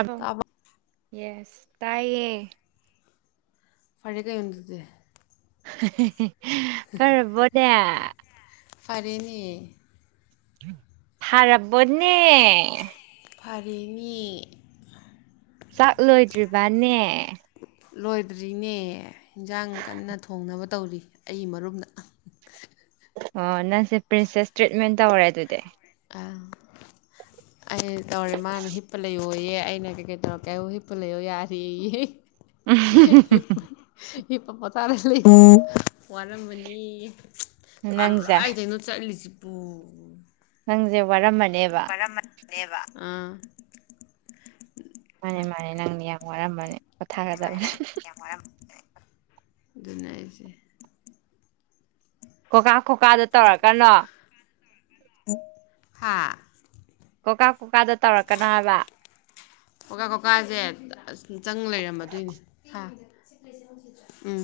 ꯑꯕꯣ ꯇꯥꯕ꯭ꯔꯣ ꯌꯦꯁ ꯇꯌꯦ ꯐꯔ ꯀꯩ ꯌꯗꯗꯤ [unintelligible] ꯐꯔꯕꯣꯗ ꯐꯔꯤꯅꯤ ꯐꯔꯞꯕꯅꯦ ꯐꯔꯤꯅꯤ ꯆꯥꯛ ꯂꯣꯏꯗ꯭ꯔꯤꯕꯅꯦ ꯂꯣꯏꯗ꯭ꯔꯤꯅꯦ ꯏꯟꯁꯥꯡ ꯀꯟꯅ ꯊꯣꯡꯅꯕ ꯇꯧꯔꯤ ꯑꯩ ꯃꯔꯨꯝꯗ ꯑꯣ ꯅꯪꯁꯦ ꯄ꯭ꯔꯤꯟꯁꯦꯁ ꯇ꯭ꯔꯤꯠꯃꯦꯟ ꯇꯧꯔꯦ ꯑꯗꯨꯗꯤ ꯑ ꯑꯩ ꯇꯧꯔꯦ ꯃꯥꯅ ꯍꯤꯞꯄ ꯂꯩꯌꯣꯌꯦ ꯑꯩꯅ ꯀꯩꯀꯩ ꯇꯧꯔꯀꯦ ꯍꯤꯞꯄ ꯂꯩꯌꯣ ꯌꯥꯔꯤꯌꯦ ꯎꯝ ꯍꯄ ꯄꯇꯥꯔꯦ ꯂꯩ ꯋꯥꯔꯝꯕꯅꯤ ꯅꯪꯁꯦ ꯀꯥꯂꯔꯥꯏꯗꯩꯅꯣ ꯆꯠꯂꯤꯁꯤ ꯑꯣ ꯍꯪꯖꯦ ꯋꯥꯔꯝꯃꯅꯤ ꯄꯔ ꯕ ꯎꯥ ꯃꯥꯅꯤ ꯃꯥꯅꯦ ꯅꯪꯗꯤ ꯌꯥꯝ ꯋꯥꯔꯝꯕꯅꯦ ꯀꯊꯥꯒꯗꯕꯅꯤ ꯑꯗꯨꯅꯁ ꯀꯣꯀꯥ ꯀꯣꯀꯥꯗ ꯇꯧꯔꯛꯀꯅꯣ ꯍꯥꯥ ꯀꯣꯀꯥ ꯀꯣꯀꯥꯗꯣ ꯇꯧꯔꯛꯀꯅꯣ ꯍꯥꯏꯕ ꯀꯀꯥ ꯀꯀꯥꯁꯦ ꯑꯁ ꯆꯪ ꯂꯩꯔꯝꯃꯗꯣꯏꯅꯦ ꯎꯝ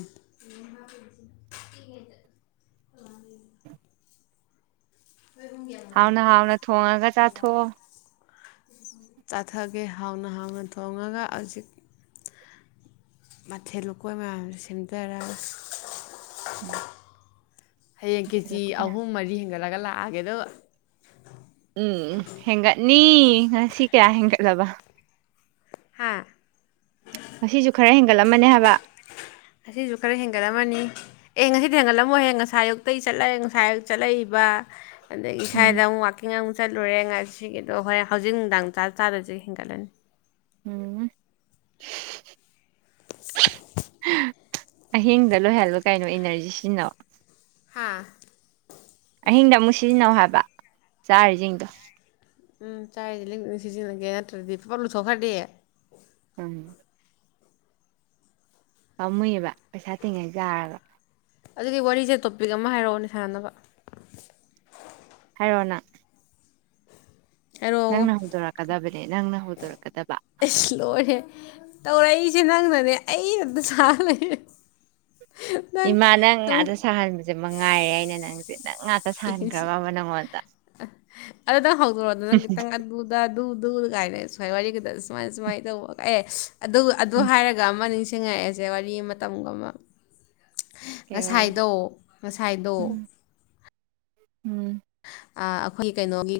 ꯍꯥꯎꯅ ꯍꯥꯎꯅ ꯊꯣꯡꯉꯒ ꯆꯥꯊꯣꯛꯑꯣ ꯆꯥꯊꯒꯦ ꯍꯥꯎꯅ ꯍꯥꯎꯅ ꯊꯣꯡꯉꯒ ꯍꯧꯖꯤꯛ ꯃꯊꯦꯜ ꯂꯨꯀꯣꯏ ꯃꯌꯥꯝꯁꯦ ꯁꯦꯝꯖꯔꯒ ꯎꯝ ꯍꯌꯦꯡ ꯀꯦꯖꯤ ꯑꯍꯨꯝ ꯃꯔꯤ ꯍꯦꯟꯒꯠꯂꯒ ꯂꯥꯛ ꯑꯒꯦꯗ ꯎꯝ ꯍꯦꯟꯒꯠꯅꯤ ꯉꯁꯤ ꯀꯌꯥ ꯍꯦꯟꯒꯠꯂꯕ ꯍꯥꯥ ꯉꯁꯤꯁꯨ ꯈꯔ ꯍꯦꯟꯒꯠꯂꯝꯃꯅꯦ ꯍꯥꯏꯕ ꯑꯁꯤꯁꯨ ꯈꯔ ꯍꯦꯟꯒꯠꯂꯝꯃꯅꯤ ꯑꯦ ꯉꯁꯤꯗꯤ ꯍꯦꯟꯒꯠꯂꯝꯃꯣꯏꯍꯦ ꯉꯁꯥꯏ ꯑꯌꯨꯛꯇꯇꯩꯒꯤ ꯆꯠꯂꯑꯦ ꯉꯁꯥꯏ ꯑꯌꯨꯛ ꯆꯠꯂꯛꯏꯕ ꯑꯗꯒꯤ ꯎꯝ ꯁ꯭ꯋꯥꯏꯗ ꯑꯃꯨꯛ ꯋꯥꯥꯛꯀꯤꯡ ꯑꯃ ꯆꯠꯂꯨꯔꯦ ꯉꯁꯤꯒꯤꯗꯣ ꯍꯣꯔꯣꯏ ꯍꯧꯖꯤꯛ ꯅꯨꯡꯗꯥꯡ ꯆꯥ ꯆꯥꯗꯁꯨ ꯍꯦꯟꯒꯠꯂꯅꯤ ꯎꯝ [inaudible] ꯑꯍꯤꯡꯗ ꯂꯣꯏꯍꯜꯕ ꯀꯩꯅꯣ ꯏꯅꯔꯖꯤ ꯁꯤꯖꯤꯟꯅꯧ ꯑꯥ ꯑꯍꯤꯡꯗ ꯑꯃꯨꯛ ꯁꯤꯖꯤꯟꯅꯧ ꯍꯥꯏꯕ ꯆꯥꯔꯤꯁꯤꯡꯗꯣ ꯎꯝ ꯆꯥꯏꯁꯦ ꯁꯤꯖꯤꯟꯅꯒꯦ ꯅꯠꯇ꯭ꯔꯗꯤ ꯄꯄ ꯂꯨꯊꯣꯛꯈ꯭ꯔꯗꯤꯦ ꯎꯝ ꯄꯥꯝꯃꯨꯏꯌꯦꯕ ꯄꯩꯁꯥ ꯇꯤꯡꯉꯩ ꯌꯥꯥꯔꯕ ꯑꯗꯨꯒꯤ ꯋꯥꯔꯤꯁꯦ ꯇꯣꯄꯤꯛ ꯑꯃ ꯍꯥꯏꯔꯛꯑꯣꯅꯦ ꯁꯥꯟꯅꯕ ꯍꯥꯏꯔꯣꯅ ꯍꯥꯏꯔꯣꯉꯣ ꯍꯧꯗꯣꯔꯛꯀꯗꯕꯅꯦ ꯅꯪꯅ ꯍꯧꯗꯣꯔꯛꯀꯗꯕ ꯑꯁ ꯂꯣꯏꯔꯦ ꯇꯧꯔꯛꯏ ꯏꯆꯦ ꯅꯪꯅꯅꯦ ꯑꯩ ꯑꯝꯇ ꯁꯥꯔꯦ ꯏꯃꯥ ꯅꯪ ꯉꯥꯗ ꯁꯥꯍꯟꯕꯁꯦ ꯃꯉꯥꯏꯔꯦ ꯑꯩꯅ ꯅꯪ ꯉꯥꯛꯇ ꯁꯥꯍꯟꯈ꯭ꯔꯕ ꯑꯃ ꯅꯪꯉꯣꯟꯗ ꯑꯗꯨ ꯅꯪ ꯍꯧꯗꯣꯔꯛꯑꯣꯗ ꯅꯪ ꯈꯤꯇꯪ ꯑꯗꯨꯗ ꯑꯗꯨ ꯗꯨꯗ ꯀꯥꯏꯅꯔꯁ ꯑꯩꯥꯏ ꯋꯥꯔꯤ ꯈꯛꯇꯪ ꯁꯨꯃꯥꯏ ꯁꯨꯃꯥꯏꯅ ꯇꯧꯕ ꯑꯦ ꯑꯗꯨ ꯑꯗꯨ ꯎꯝ ꯍꯥꯏꯔꯒ ꯑꯃ ꯅꯤꯡ ꯁꯤꯡꯉꯛꯑꯦꯁꯦ ꯋꯥꯔꯤ ꯃꯇꯝꯒꯨꯝ ꯑꯃ ꯀꯩ ꯋꯥꯔꯤ ꯉꯁꯥꯏꯗꯣ ꯉꯁꯥꯏꯗꯣ ꯎꯝ ꯎꯝ ꯑꯩꯈꯣꯏꯒꯤ ꯀꯩꯅꯣꯒꯤ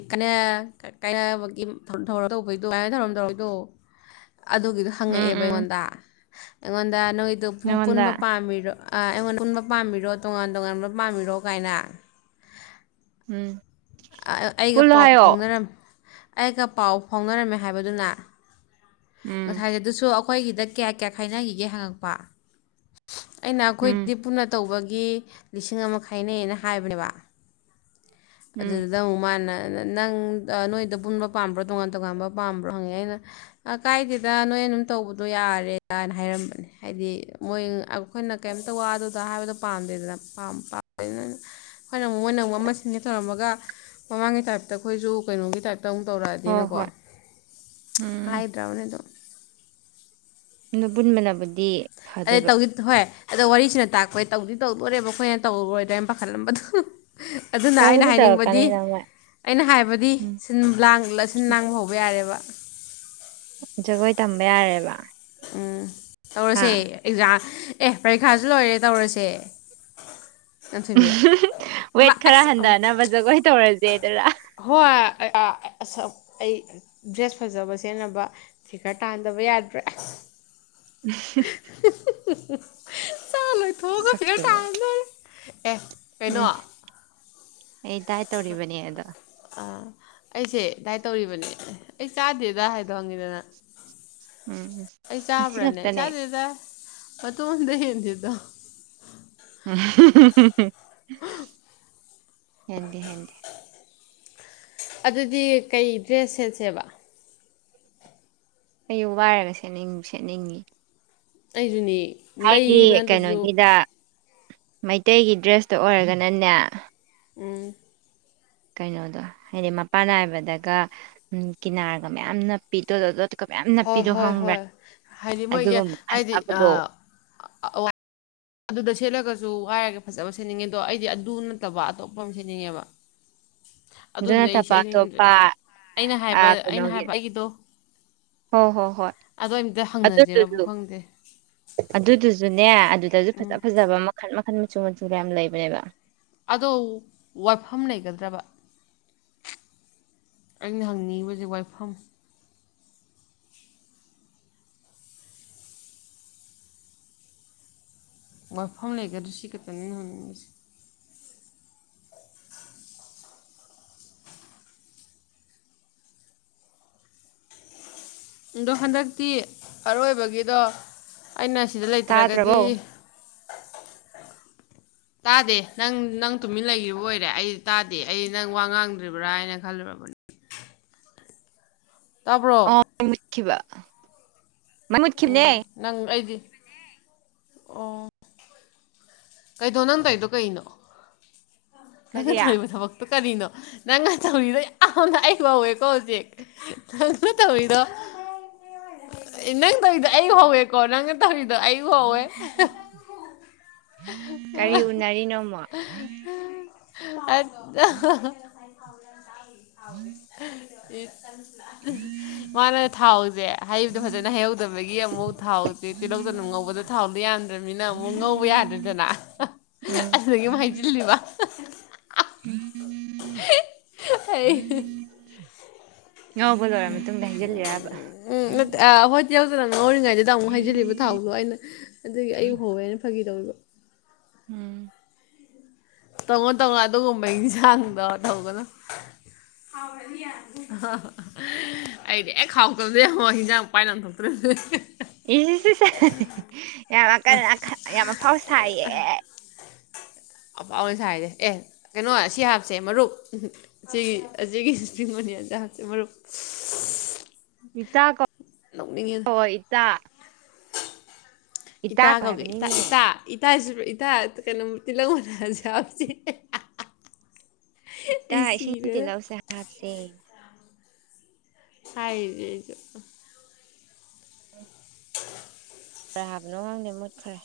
ꯀꯒꯤ ꯇꯧꯕꯗꯣ ꯀ ꯊꯧꯔꯝ ꯇꯧꯔꯏꯗꯣ ꯑꯗꯨꯒꯤꯗꯣ ꯎꯝ ꯍꯪꯉꯛꯑꯦꯕ ꯎꯝ ꯑꯩꯉꯣꯟꯗ ꯑꯩꯉꯣꯟ ꯗ ꯅꯣꯏꯗꯣ ꯄ ꯅꯪꯉꯣꯟꯗ ꯄꯨꯟꯕ ꯄꯥꯝꯃꯤꯔꯣ ꯑꯩꯉꯣꯟꯗ ꯄꯨꯟꯕ ꯄꯥꯝꯕꯤꯔꯣ ꯇꯣꯉꯥꯟ ꯇꯣꯉꯥꯟꯕ ꯄꯥꯝꯕꯤꯔꯣ ꯀꯥꯏꯅ ꯎꯝ ꯑꯩꯒ ꯄꯨꯜꯂꯣ ꯄꯥꯎ ꯐꯥꯎ ꯍꯥꯏꯌꯣ ꯐꯥꯎꯅꯔꯝꯃꯤ ꯑꯩꯒ ꯄꯥꯎ ꯐꯥꯎꯅꯔꯝꯃꯦ ꯍꯥꯏꯕꯗꯨꯅ ꯎꯝ ꯉꯥꯏꯖꯦ ꯑꯗꯨꯁꯨ ꯑꯩꯈꯣꯏꯒꯤꯗ ꯀꯌꯥ ꯀꯌꯥ ꯈꯥꯏꯅꯈꯤꯒꯦ ꯍꯪꯉꯛꯄ ꯑꯩꯅ ꯎꯝ ꯑꯩꯈꯣꯏꯗꯤ ꯄꯨꯟꯅ ꯇꯧꯕꯒꯤ [unintelligible] ꯎꯝ ꯑꯗꯨꯗꯨꯗ ꯎꯃꯥꯟꯅ ꯅꯪ ꯅꯣꯏꯗ ꯄꯨꯟꯕ ꯄꯥꯝꯕ꯭ꯔꯣ ꯇꯣꯉꯥꯟ ꯇꯣꯉꯥꯟꯕ ꯄꯥꯝꯕ꯭ꯔꯣ ꯍꯪꯉꯛꯦ ꯑꯩꯅ ꯀꯥꯏꯗꯦꯗ ꯅꯣꯏ ꯑꯗꯨꯝ ꯇꯧꯕꯗꯣ ꯌꯥꯔꯦ ꯀꯅ ꯍꯥꯏꯔꯝꯕꯅꯦ ꯍꯥꯏꯗꯤ ꯃꯣꯏ ꯑꯩꯈꯣꯏꯅ ꯀꯩꯝ ꯇꯧ ꯑꯗꯨꯗ ꯍꯥꯏꯕꯗꯣ ꯄꯥꯝꯗꯦꯗꯅꯥꯝ ꯍꯣꯏꯅ ꯃꯣꯏꯅ ꯑꯃꯨ ꯑꯃ ꯁꯤꯟꯦ ꯇꯧꯔꯃꯒ ꯃꯃꯥꯡꯒꯤ ꯇꯥꯏꯞꯇ ꯑꯩꯈꯣꯏꯁꯨ ꯀꯩꯅꯣꯒꯤ ꯇꯥꯏꯞꯇ ꯇꯧ ꯍꯣꯏ ꯇꯧꯔꯛꯑꯗꯤꯅꯀꯣ ꯍꯣꯏ ꯎꯝ ꯍꯥꯏꯗ꯭ꯔꯕꯅꯦ ꯑꯗꯨꯝ ꯑꯕꯨꯟ ꯃꯅꯥꯕꯨꯗꯤ ꯑꯗ ꯇꯧ ꯍꯣꯏ ꯑꯗꯣ ꯋꯥꯔꯤꯁꯤꯅ ꯇꯥꯛꯄꯩ ꯇꯧꯗꯤ ꯇꯧꯗꯣꯔꯦꯕ ꯑꯩꯈꯣꯏꯅ ꯇꯧꯔꯣꯏꯗ꯭ꯔꯥꯅ ꯄꯥꯈꯠꯂꯝꯕꯗꯨꯣ ꯑꯗꯨꯅ ꯑꯩꯅ ꯇꯧꯕꯨꯗꯤ ꯍꯥꯏꯅꯤꯡꯕꯗꯤ ꯇꯧꯔꯛꯀꯅꯤꯗ ꯃꯣꯏ ꯑꯩꯅ ꯍꯥꯏꯕꯗꯤ ꯎꯝ ꯁꯤꯟ ꯂꯥꯡ ꯁꯤꯟ ꯂꯥꯡꯕ ꯍꯧꯕ ꯌꯥꯔꯦꯕ ꯑ ꯖꯒꯣꯏ ꯇꯝꯕ ꯌꯥꯔꯦꯕ ꯑꯥ ꯇꯧꯔꯁꯦ ꯍꯥ ꯑꯦꯛꯖꯥꯝ ꯑꯦ ꯄꯔꯤꯈꯥꯁꯨ ꯂꯣꯏꯔꯦ ꯇꯧꯔꯁꯦ ꯎꯝ ꯅꯥꯟꯊꯣꯏꯕꯤ ꯋꯦꯠ ꯑꯃ ꯈꯔ ꯑꯁ ꯍꯟꯊꯅꯕ ꯖꯒꯣꯏ ꯇꯧꯔꯁꯦꯗꯔ ꯍꯣꯏ ꯑꯁ ꯑꯩ ꯗ꯭ꯔꯦꯁ ꯐꯖꯕ ꯁꯦꯟꯅꯕ ꯁꯤ ꯈꯔ ꯇꯥꯍꯟꯗꯕ ꯌꯥꯗ꯭ꯔꯦ ꯎ [unintelligible] ꯏꯊꯣ ꯍꯒ ꯐꯦꯔ ꯇꯥ ꯁꯛꯇꯨꯒ ꯍ ꯑꯦ ꯀꯩꯅꯣ ꯑꯩꯗꯥꯥꯏ ꯇꯧꯔꯤꯕꯅꯦ ꯑꯗꯣ ꯑꯥ ꯑꯩꯁꯦ ꯗꯥꯏ ꯇꯧꯔꯤꯕꯅꯦ ꯑꯩ ꯆꯥꯗꯦꯗ ꯍꯥꯏꯗ ꯍꯪꯉꯤꯗꯅ ꯎꯝ ꯎꯝ ꯑꯩ ꯉꯁꯤ ꯆꯥꯕ꯭ꯔꯥꯅꯦ ꯈꯛꯇꯅꯦ ꯆꯥꯗꯦꯗ ꯑ ꯇꯣꯟ ꯍꯦꯟꯗꯗ [unintelligible] ꯎꯝ ꯍꯥꯏꯗꯤ ꯍꯗꯤ ꯑꯗꯨꯗꯤ ꯀꯩ ꯗ꯭ꯔꯦꯁ ꯁꯦꯠꯁꯦꯕ ꯑꯌꯨꯛ ꯋꯥꯏꯔꯒ ꯁꯠꯅꯤꯡ ꯁꯦꯠꯅꯤꯡꯉꯤ ꯑꯩꯗꯨꯅꯤ ꯍꯥꯏꯗꯤ ꯀꯩꯅꯣꯒꯤꯗ ꯃꯩꯇꯩꯒꯤ ꯗ꯭ꯔꯦꯁꯇꯣ ꯑꯣꯏꯔꯒꯅꯅꯦ ꯎꯝ ꯀꯩꯅꯣꯗꯣ ꯍꯥꯏꯗꯤ ꯃꯄꯥꯟ ꯅꯥꯏꯕꯗꯒ ꯀꯤꯅꯥꯔꯒ ꯃꯌꯥꯝꯅ ꯄꯤꯗꯣ ꯍꯣꯏ ꯍꯣꯏ ꯍꯣꯏ ꯍꯥꯏꯗꯤ ꯃꯣꯏꯒꯤ ꯑꯗꯨꯒꯨꯝꯕ ꯍꯥꯏꯗꯤ ꯐꯖꯕꯗꯣ ꯑꯗꯨꯗ ꯁꯦꯠꯂꯒꯁꯨ ꯋꯥꯏꯔꯒ ꯐꯖꯕ ꯁꯦꯠꯅꯤꯡꯉꯦ ꯑꯗꯣ ꯑꯩꯗꯤ ꯑꯗꯨ ꯅꯠꯇꯕ ꯑꯇꯣꯞꯄ ꯑꯃ ꯁꯦꯠꯅꯤꯡꯉꯦꯕ ꯑꯗꯨ ꯑꯗꯨꯗꯤ ꯑꯩ ꯅꯠꯇꯕ ꯁꯦꯠꯅꯤꯡꯗ꯭ꯔꯦ ꯑꯇꯣꯞꯄ ꯑꯩꯅ ꯍꯥꯏꯕ ꯑꯩꯅ ꯀꯩꯅꯣꯒꯤ ꯍꯥꯏꯕ ꯑꯩꯒꯤꯗꯣ ꯍꯣꯏ ꯍꯣꯏ ꯍꯣꯏ ꯑꯗꯣ ꯑꯝꯇ ꯍꯪꯅꯁꯤꯔꯕꯨ ꯑꯗꯨꯗꯨꯁꯨ ꯈꯪꯗꯦ ꯑꯗꯨꯗꯨꯁꯨꯅꯦ ꯑꯗꯨꯗꯁꯨ ꯎꯝ ꯐꯖ ꯐꯖꯕ ꯃꯈꯜ ꯃꯈꯟ ꯃꯆꯨ ꯃꯆꯨꯒ ꯌꯥꯝ ꯂꯩꯕꯅꯦꯕ ꯑꯗꯣ ꯋꯥꯏꯐꯝ ꯂꯩꯒꯗ꯭ꯔꯕ ꯑꯩꯅ ꯍꯪꯅꯤꯡꯉꯤꯕꯁꯦ ꯋꯥꯏꯐꯝ ꯋꯥꯐꯝ ꯂꯩꯒ꯭ꯔ ꯁꯤ ꯈꯛꯇꯅꯤꯍꯪꯅꯤꯡꯉꯁꯦ ꯑꯗꯣ ꯍꯟꯗꯛꯇꯤ ꯑꯔꯣꯏꯕꯒꯤꯗꯣ ꯑꯩꯅ ꯁꯤꯗ ꯇꯥꯗ꯭ꯔꯕꯣ ꯂꯩꯇ꯭ꯔꯒꯗꯤ ꯇꯥꯗꯦ ꯅꯪ ꯅꯪ ꯇꯨꯃꯤꯟ ꯂꯩꯈꯤꯕ ꯑꯣꯏꯔꯦ ꯑꯩ ꯇꯥꯗꯦ ꯑꯩ ꯅꯪ ꯋꯥ ꯉꯥꯡꯗ꯭ꯔꯤꯕ꯭ꯔꯥ ꯍꯥꯏꯅ ꯈꯜꯂꯨꯔꯕꯅꯤ ꯇꯥꯕ꯭ꯔꯣ ꯈꯤꯕ ꯃ ꯎꯝ ꯃꯨꯠꯈꯤꯕꯅꯦ ꯅꯪ ꯑꯩꯗꯤ ꯀꯩꯗꯣ ꯅꯪ ꯀꯩꯗꯣ ꯀꯩꯅꯣ ꯅꯪꯅ ꯀꯔꯤ ꯊꯧꯏꯕ ꯊꯕꯛꯇꯣ ꯀꯔꯤꯅꯣ ꯅꯪꯅ ꯇꯧꯔꯤꯗꯣ ꯌꯥꯝꯅ ꯑꯩ ꯍꯧꯋꯦꯀꯣ ꯍꯧꯖꯤꯛ ꯅꯪꯅ ꯇꯧꯔꯤꯗꯣ ꯅꯪ ꯇꯧꯔꯤꯗꯣ ꯑꯩ ꯍꯧꯋꯦꯀꯣ ꯅꯪꯅ ꯇꯧꯔꯤ ꯑꯌ ꯍꯋꯦ ꯀꯔꯤ ꯎꯅꯔꯤꯅꯣꯃ ꯑ ꯑ [unintelligible] ꯑꯦ ꯃꯥꯅ ꯊꯥꯎꯁꯦ ꯍꯩꯕꯗꯣ ꯐꯖꯅ ꯍꯩꯍꯧꯗꯕꯗꯒꯤ ꯑꯃꯨꯛ ꯊꯥꯎꯁꯦ ꯇꯤꯜꯍꯧꯗꯅꯨ ꯉꯧꯕꯗ ꯊꯥꯎꯗꯤꯣ ꯌꯥꯝꯗ꯭ꯔꯕꯅꯤꯅ ꯑꯃꯨꯛ ꯉꯧꯕ ꯌꯥꯗ꯭ꯔꯅꯤꯅ ꯑꯗꯨꯅ ꯎꯝ ꯑꯗꯨꯗꯒꯤ ꯍꯥꯏꯩꯖꯤꯜꯂꯤꯕ [unintelligible] ꯎꯝ ꯉꯧꯕ ꯂꯣꯏꯔ ꯃꯇꯨꯡꯗ ꯍꯩꯖꯤꯜꯂꯤꯔꯕ ꯎ ꯑ ꯍꯣꯏꯇ ꯉ ꯑꯣꯏꯔꯤꯉꯩꯗꯨꯗ ꯑꯃꯨꯛ ꯍꯥꯏꯖꯤꯜꯂꯤꯕ ꯊꯥꯎꯗꯣ ꯑꯩꯅ ꯑꯗꯨꯗꯒꯤ ꯑꯩꯛ ꯍꯧꯋꯦꯅ ꯐꯥꯈꯤ ꯌꯎꯂꯨ ꯎꯝ ꯇꯣꯡꯉꯣ ꯇꯣꯡꯉꯣ ꯑꯗꯨꯒꯨꯝꯕ ꯌꯦꯟꯁꯥꯡꯗꯣ ꯇꯧꯒꯅꯨ ꯑꯩꯗꯤ ꯑꯦ ꯈꯥꯎꯇꯕꯗꯦ ꯌꯦꯡꯉꯣ ꯍꯟꯖꯥꯡ ꯄꯥꯏꯅ ꯊꯣꯛꯇ꯭ꯔꯔꯤꯕ ꯏꯁꯤ ꯁ ꯌꯥꯝ ꯀ ꯌꯥꯝꯐꯥꯎ ꯁꯥꯏꯌꯦ ꯑꯐꯥꯎ ꯑꯣꯏꯅ ꯁꯥꯏꯁꯦ ꯑꯦ ꯀꯩꯅꯣ ꯁꯤ ꯍꯥꯞꯁꯦ ꯃꯔꯨꯞ ꯁꯤꯒꯤ ꯑꯁꯤꯒꯤ ꯆꯤꯡꯕꯅꯤ ꯍꯥꯞꯁꯦ ꯃꯔꯨꯞ ꯏꯇꯥ ꯀ ꯅꯣꯛꯅꯤꯡꯉꯦꯗ ꯏꯇꯥ ꯏꯇꯥ ꯀꯧ ꯀꯧꯒꯦ ꯏ ꯍꯥꯏꯕꯅꯤꯅꯦ ꯏꯇꯥ ꯏꯇꯥꯁꯨ ꯀꯩꯅ ꯃꯇꯤ ꯂꯉꯣꯅꯖ ꯏꯇꯥ ꯏꯁꯤꯡ ꯇꯤꯜꯂꯛꯧꯁꯦ ꯍꯥꯞꯁꯦ ꯍꯥꯏꯔ ꯔꯦ ꯍꯥꯏꯕꯅꯣ ꯉꯪꯗꯦ ꯃꯨꯠꯈ꯭ꯔꯦ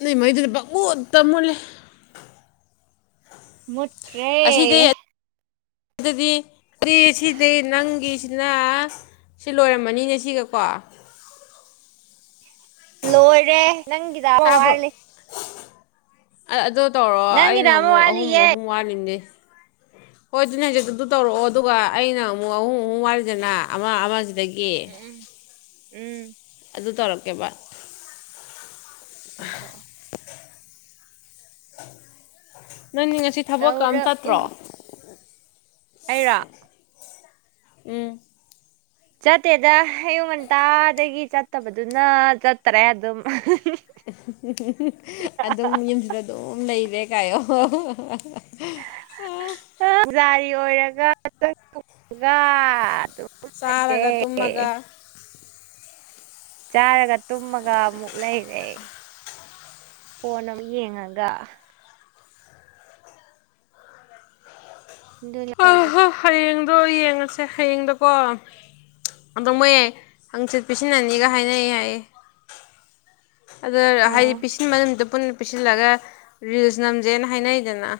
ꯅꯣꯏ ꯃꯩꯗꯨꯅ ꯄꯥꯄꯨꯠꯇ ꯃꯨꯜꯂꯦ ꯃꯠ꯭ꯔꯦ ꯑꯗꯨꯗꯤ ꯑꯦ ꯁꯤꯗꯤ ꯅꯪꯒꯤꯁꯤꯅ ꯁꯤ ꯂꯣꯏꯔꯝꯃꯅꯤꯅꯦ ꯁꯤꯒꯀꯣ ꯂꯣꯏꯔꯦ ꯅꯪꯒꯤꯗ ꯋꯥꯠꯂꯤ ꯑꯗꯣ ꯇꯧꯔꯣ ꯑꯩꯅ ꯅꯪꯒꯤꯗ ꯑꯃ ꯑꯃꯨꯛ ꯑꯍꯨꯝ ꯋꯥꯠꯂꯤꯌꯦ ꯑꯍꯨꯝ ꯋꯥꯠꯂꯤꯅꯦꯩ ꯍꯣꯏ ꯑꯗꯨꯅꯦ ꯍꯧꯖꯤ ꯑꯗꯨ ꯇꯧꯔꯛꯑꯣ ꯑꯗꯨꯒ ꯑꯩꯅ ꯑꯃꯨꯛ ꯑꯍꯨꯝ ꯑꯍꯨꯝ ꯋꯥꯔꯤꯗꯅ ꯑꯃꯁꯤ ꯑꯗꯒꯤ ꯎꯝ ꯎꯝ ꯎꯝ ꯑꯗꯨ ꯇꯧꯔꯛꯀꯦꯕꯥꯠ ꯇꯧꯔꯛꯑꯣ [unintelligible] ꯅꯪꯗꯤ ꯉꯁꯤ ꯊꯕꯛꯀꯝ ꯆꯠꯇ꯭ꯔꯣ ꯑꯩꯔꯥꯛ ꯎꯝ ꯆꯠꯇꯦꯗ ꯑꯌꯨꯛ ꯉꯟꯇꯥꯗꯒꯤ ꯆꯠꯇꯕꯗꯨꯅ ꯆꯠꯇꯔꯦ ꯑꯗꯨꯝ ꯑꯗꯨꯝ ꯌꯨꯝꯁꯤꯗ ꯑꯗꯨꯝ ꯂꯩꯔꯦ ꯀꯌꯣ ꯑ ꯔꯤ ꯑꯣꯏꯔꯒꯒ ꯑꯗꯨ ꯆꯥꯔꯒ ꯇꯨꯝꯃꯒ ꯆꯥꯔꯒ ꯇꯨꯝꯃꯒ ꯑꯃꯨꯛ ꯂꯩꯔꯦ ꯐꯣꯟ ꯑꯃꯛ ꯌꯦꯡꯉꯒ ꯗ ꯂꯔꯕꯁ ꯑꯗꯣ ꯌꯦꯡꯉꯁꯦ ꯍꯌꯦꯡꯗꯀꯣ ꯑꯗꯣ ꯃꯣꯏ ꯍꯪꯆꯤꯠ ꯄꯁꯤꯟ ꯑꯅꯤꯒ ꯍꯥꯏꯅꯩ ꯍꯥꯏꯌꯦ ꯑꯗ ꯍꯥꯏꯗꯤ ꯑꯣ ꯄꯤꯁꯤꯟ ꯃꯅꯨꯡꯗꯗꯨ ꯄꯨꯟꯅ ꯄꯤꯁꯤꯜꯂꯒ ꯔꯤꯜꯁ ꯅꯝꯖꯦꯅ ꯍꯥꯏꯅꯩꯗꯅ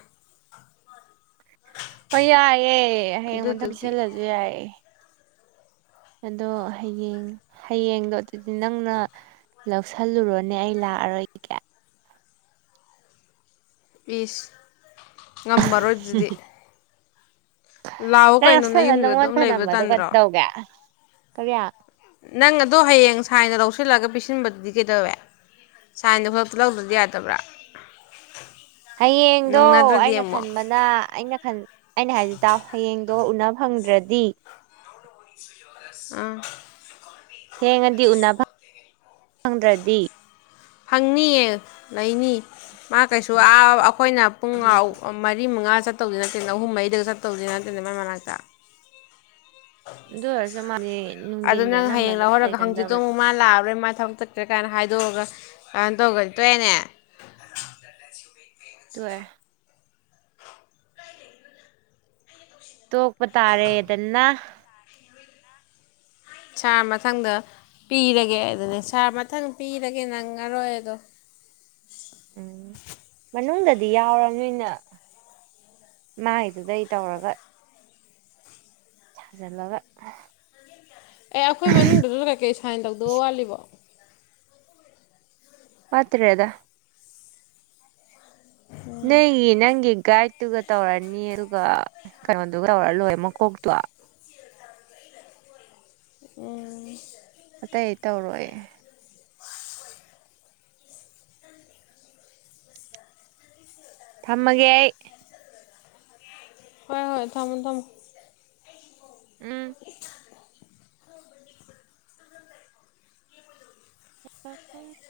ꯍ ꯌꯥꯏꯌꯦꯦ ꯑꯦ ꯍꯌꯦꯡ ꯑꯗꯨꯗꯨꯒꯤ ꯃꯇꯕꯤꯁꯤꯜꯂꯁꯨ ꯌꯥꯏ ꯑꯗꯣ ꯍꯌꯦꯡ ꯍꯌꯦꯡꯗꯣ ꯑꯗꯨꯗꯤ ꯅꯪꯅ ꯂꯧꯁꯜꯂꯨꯔꯣꯅꯦ ꯑꯩ ꯂꯥꯛꯑꯔꯣꯏꯒꯦ ꯁ ꯉꯝꯃꯔꯣꯏ ꯑꯗꯨꯗꯤ ꯂꯥꯛꯑꯣ ꯅꯪ ꯀꯩꯅꯣ ꯅ ꯂꯧꯁꯜꯂ ꯌꯨꯝꯗꯨꯗ ꯑꯗꯨꯝ ꯂꯩꯕ꯭ꯔꯥ ꯇꯟꯗ꯭ꯔꯣ ꯀꯔꯤꯌꯥ ꯅꯪ ꯑꯗꯣ ꯍꯌꯦꯡ ꯁꯥꯏꯅ ꯂꯧꯁꯤꯜꯂꯒ ꯄꯤꯁꯤꯟꯕꯗꯨꯗꯤ ꯀꯩꯗꯧꯋꯦ ꯁꯥꯏꯅꯗ ꯈꯨꯂꯛꯇ ꯂꯧꯗ꯭ꯔꯗꯤ ꯌꯥꯗꯕ꯭ꯔꯥ ꯍꯌꯦꯡꯗꯣ ꯅꯪꯅꯗ꯭ꯔꯗꯤ ꯑꯩꯅ ꯑꯃꯨꯛ ꯈꯟꯕꯅ ꯑꯩꯅ ꯈꯟ ꯑꯩꯅ ꯍꯥꯏꯁꯤ ꯇꯥꯎ ꯍꯌꯦꯡꯗꯣ ꯎꯅꯕ ꯐꯪꯗ꯭ꯔꯗꯤ [unintelligible] [inaudible] ꯎꯝ ꯊꯦꯡꯉꯗꯤ ꯎꯅꯕ ꯐꯪꯗ꯭ꯔꯗꯤ ꯐꯪꯅꯤꯌꯦ ꯂꯩꯅꯤ ꯃꯥ ꯀꯩꯁꯨ ꯑꯩꯈꯣꯏꯅ ꯄꯨꯡ ꯃꯔꯤ ꯃꯉꯥ ꯆꯠꯇꯧꯗꯤ ꯅꯠꯇꯦꯅ ꯑꯍꯨꯝ ꯃꯔꯤꯗꯒ ꯆꯠꯇꯧꯗꯤ ꯅꯠꯇꯦ ꯃꯣꯏ ꯃꯅꯥꯛꯇ ꯑꯗꯨ ꯑꯣꯏꯔꯁꯨ ꯃꯥꯗꯤ ꯑꯗꯨ ꯅꯨꯡꯊꯤꯟꯗꯤ ꯅꯪ ꯍꯌꯦꯡ ꯑꯅꯝꯕꯅ ꯂꯧꯍꯧꯔꯒ ꯍꯪꯖꯠꯇꯣ ꯂꯩꯒꯟꯗꯕꯅꯦ ꯑꯃꯨ ꯃꯥ ꯂꯥꯛꯑꯔꯣꯏ ꯃꯥ ꯊ ꯇꯀ꯭ꯔꯦ ꯀꯥꯏꯅ ꯍꯥꯏꯗꯣꯛꯑꯒ ꯀꯥꯏꯅ ꯇꯧꯒꯅꯤ ꯇꯣꯛꯦꯅꯦ ꯑꯗꯨ ꯑꯣꯏꯔꯦ ꯇꯣꯛꯄ ꯇꯥꯔꯦꯗꯅ ꯁꯥꯔ ꯃꯊꯪꯗ ꯄꯤꯔꯒꯦ ꯑꯗꯨꯅꯦ ꯁꯥꯔ ꯃꯊꯪ ꯄꯤꯔꯒꯦ ꯅꯪꯉꯔꯣꯏ ꯑꯗꯣ ꯎꯝ ꯃꯅꯨꯡꯗꯗꯤ ꯌꯥꯎꯔ ꯅꯣꯏꯅ ꯃꯥꯥꯏꯒꯤꯗꯨꯗꯩ ꯇꯧꯔꯒ ꯁꯖꯜꯂꯒ ꯑꯦ ꯑꯩꯈꯣꯏ ꯃꯅꯨꯡꯗꯨꯅ ꯀꯩꯀꯩ ꯁꯥꯏꯟ ꯇꯧꯗꯧ ꯋꯥꯠꯂꯤꯕꯣ ꯄꯠꯇ꯭ꯔꯦꯗ ꯅ ꯅꯪꯦ ꯒꯥꯏꯗꯇꯨꯒ ꯇꯧꯔꯅꯤ ꯑꯗꯨꯒ ꯀꯩꯅꯣꯗꯨꯒ ꯇꯧꯔ ꯂꯣꯏ ꯃꯀꯣꯛꯇꯣ ꯎ ꯑꯇꯩ ꯇꯧꯔꯣꯏꯑꯦ ꯊꯝꯃꯒꯦ ꯑꯩ ꯍꯣꯏ ꯍꯣꯏ ꯊꯝꯃꯃꯦꯣ ꯊꯝꯃꯣ ꯎꯝ ꯑꯣꯄꯄ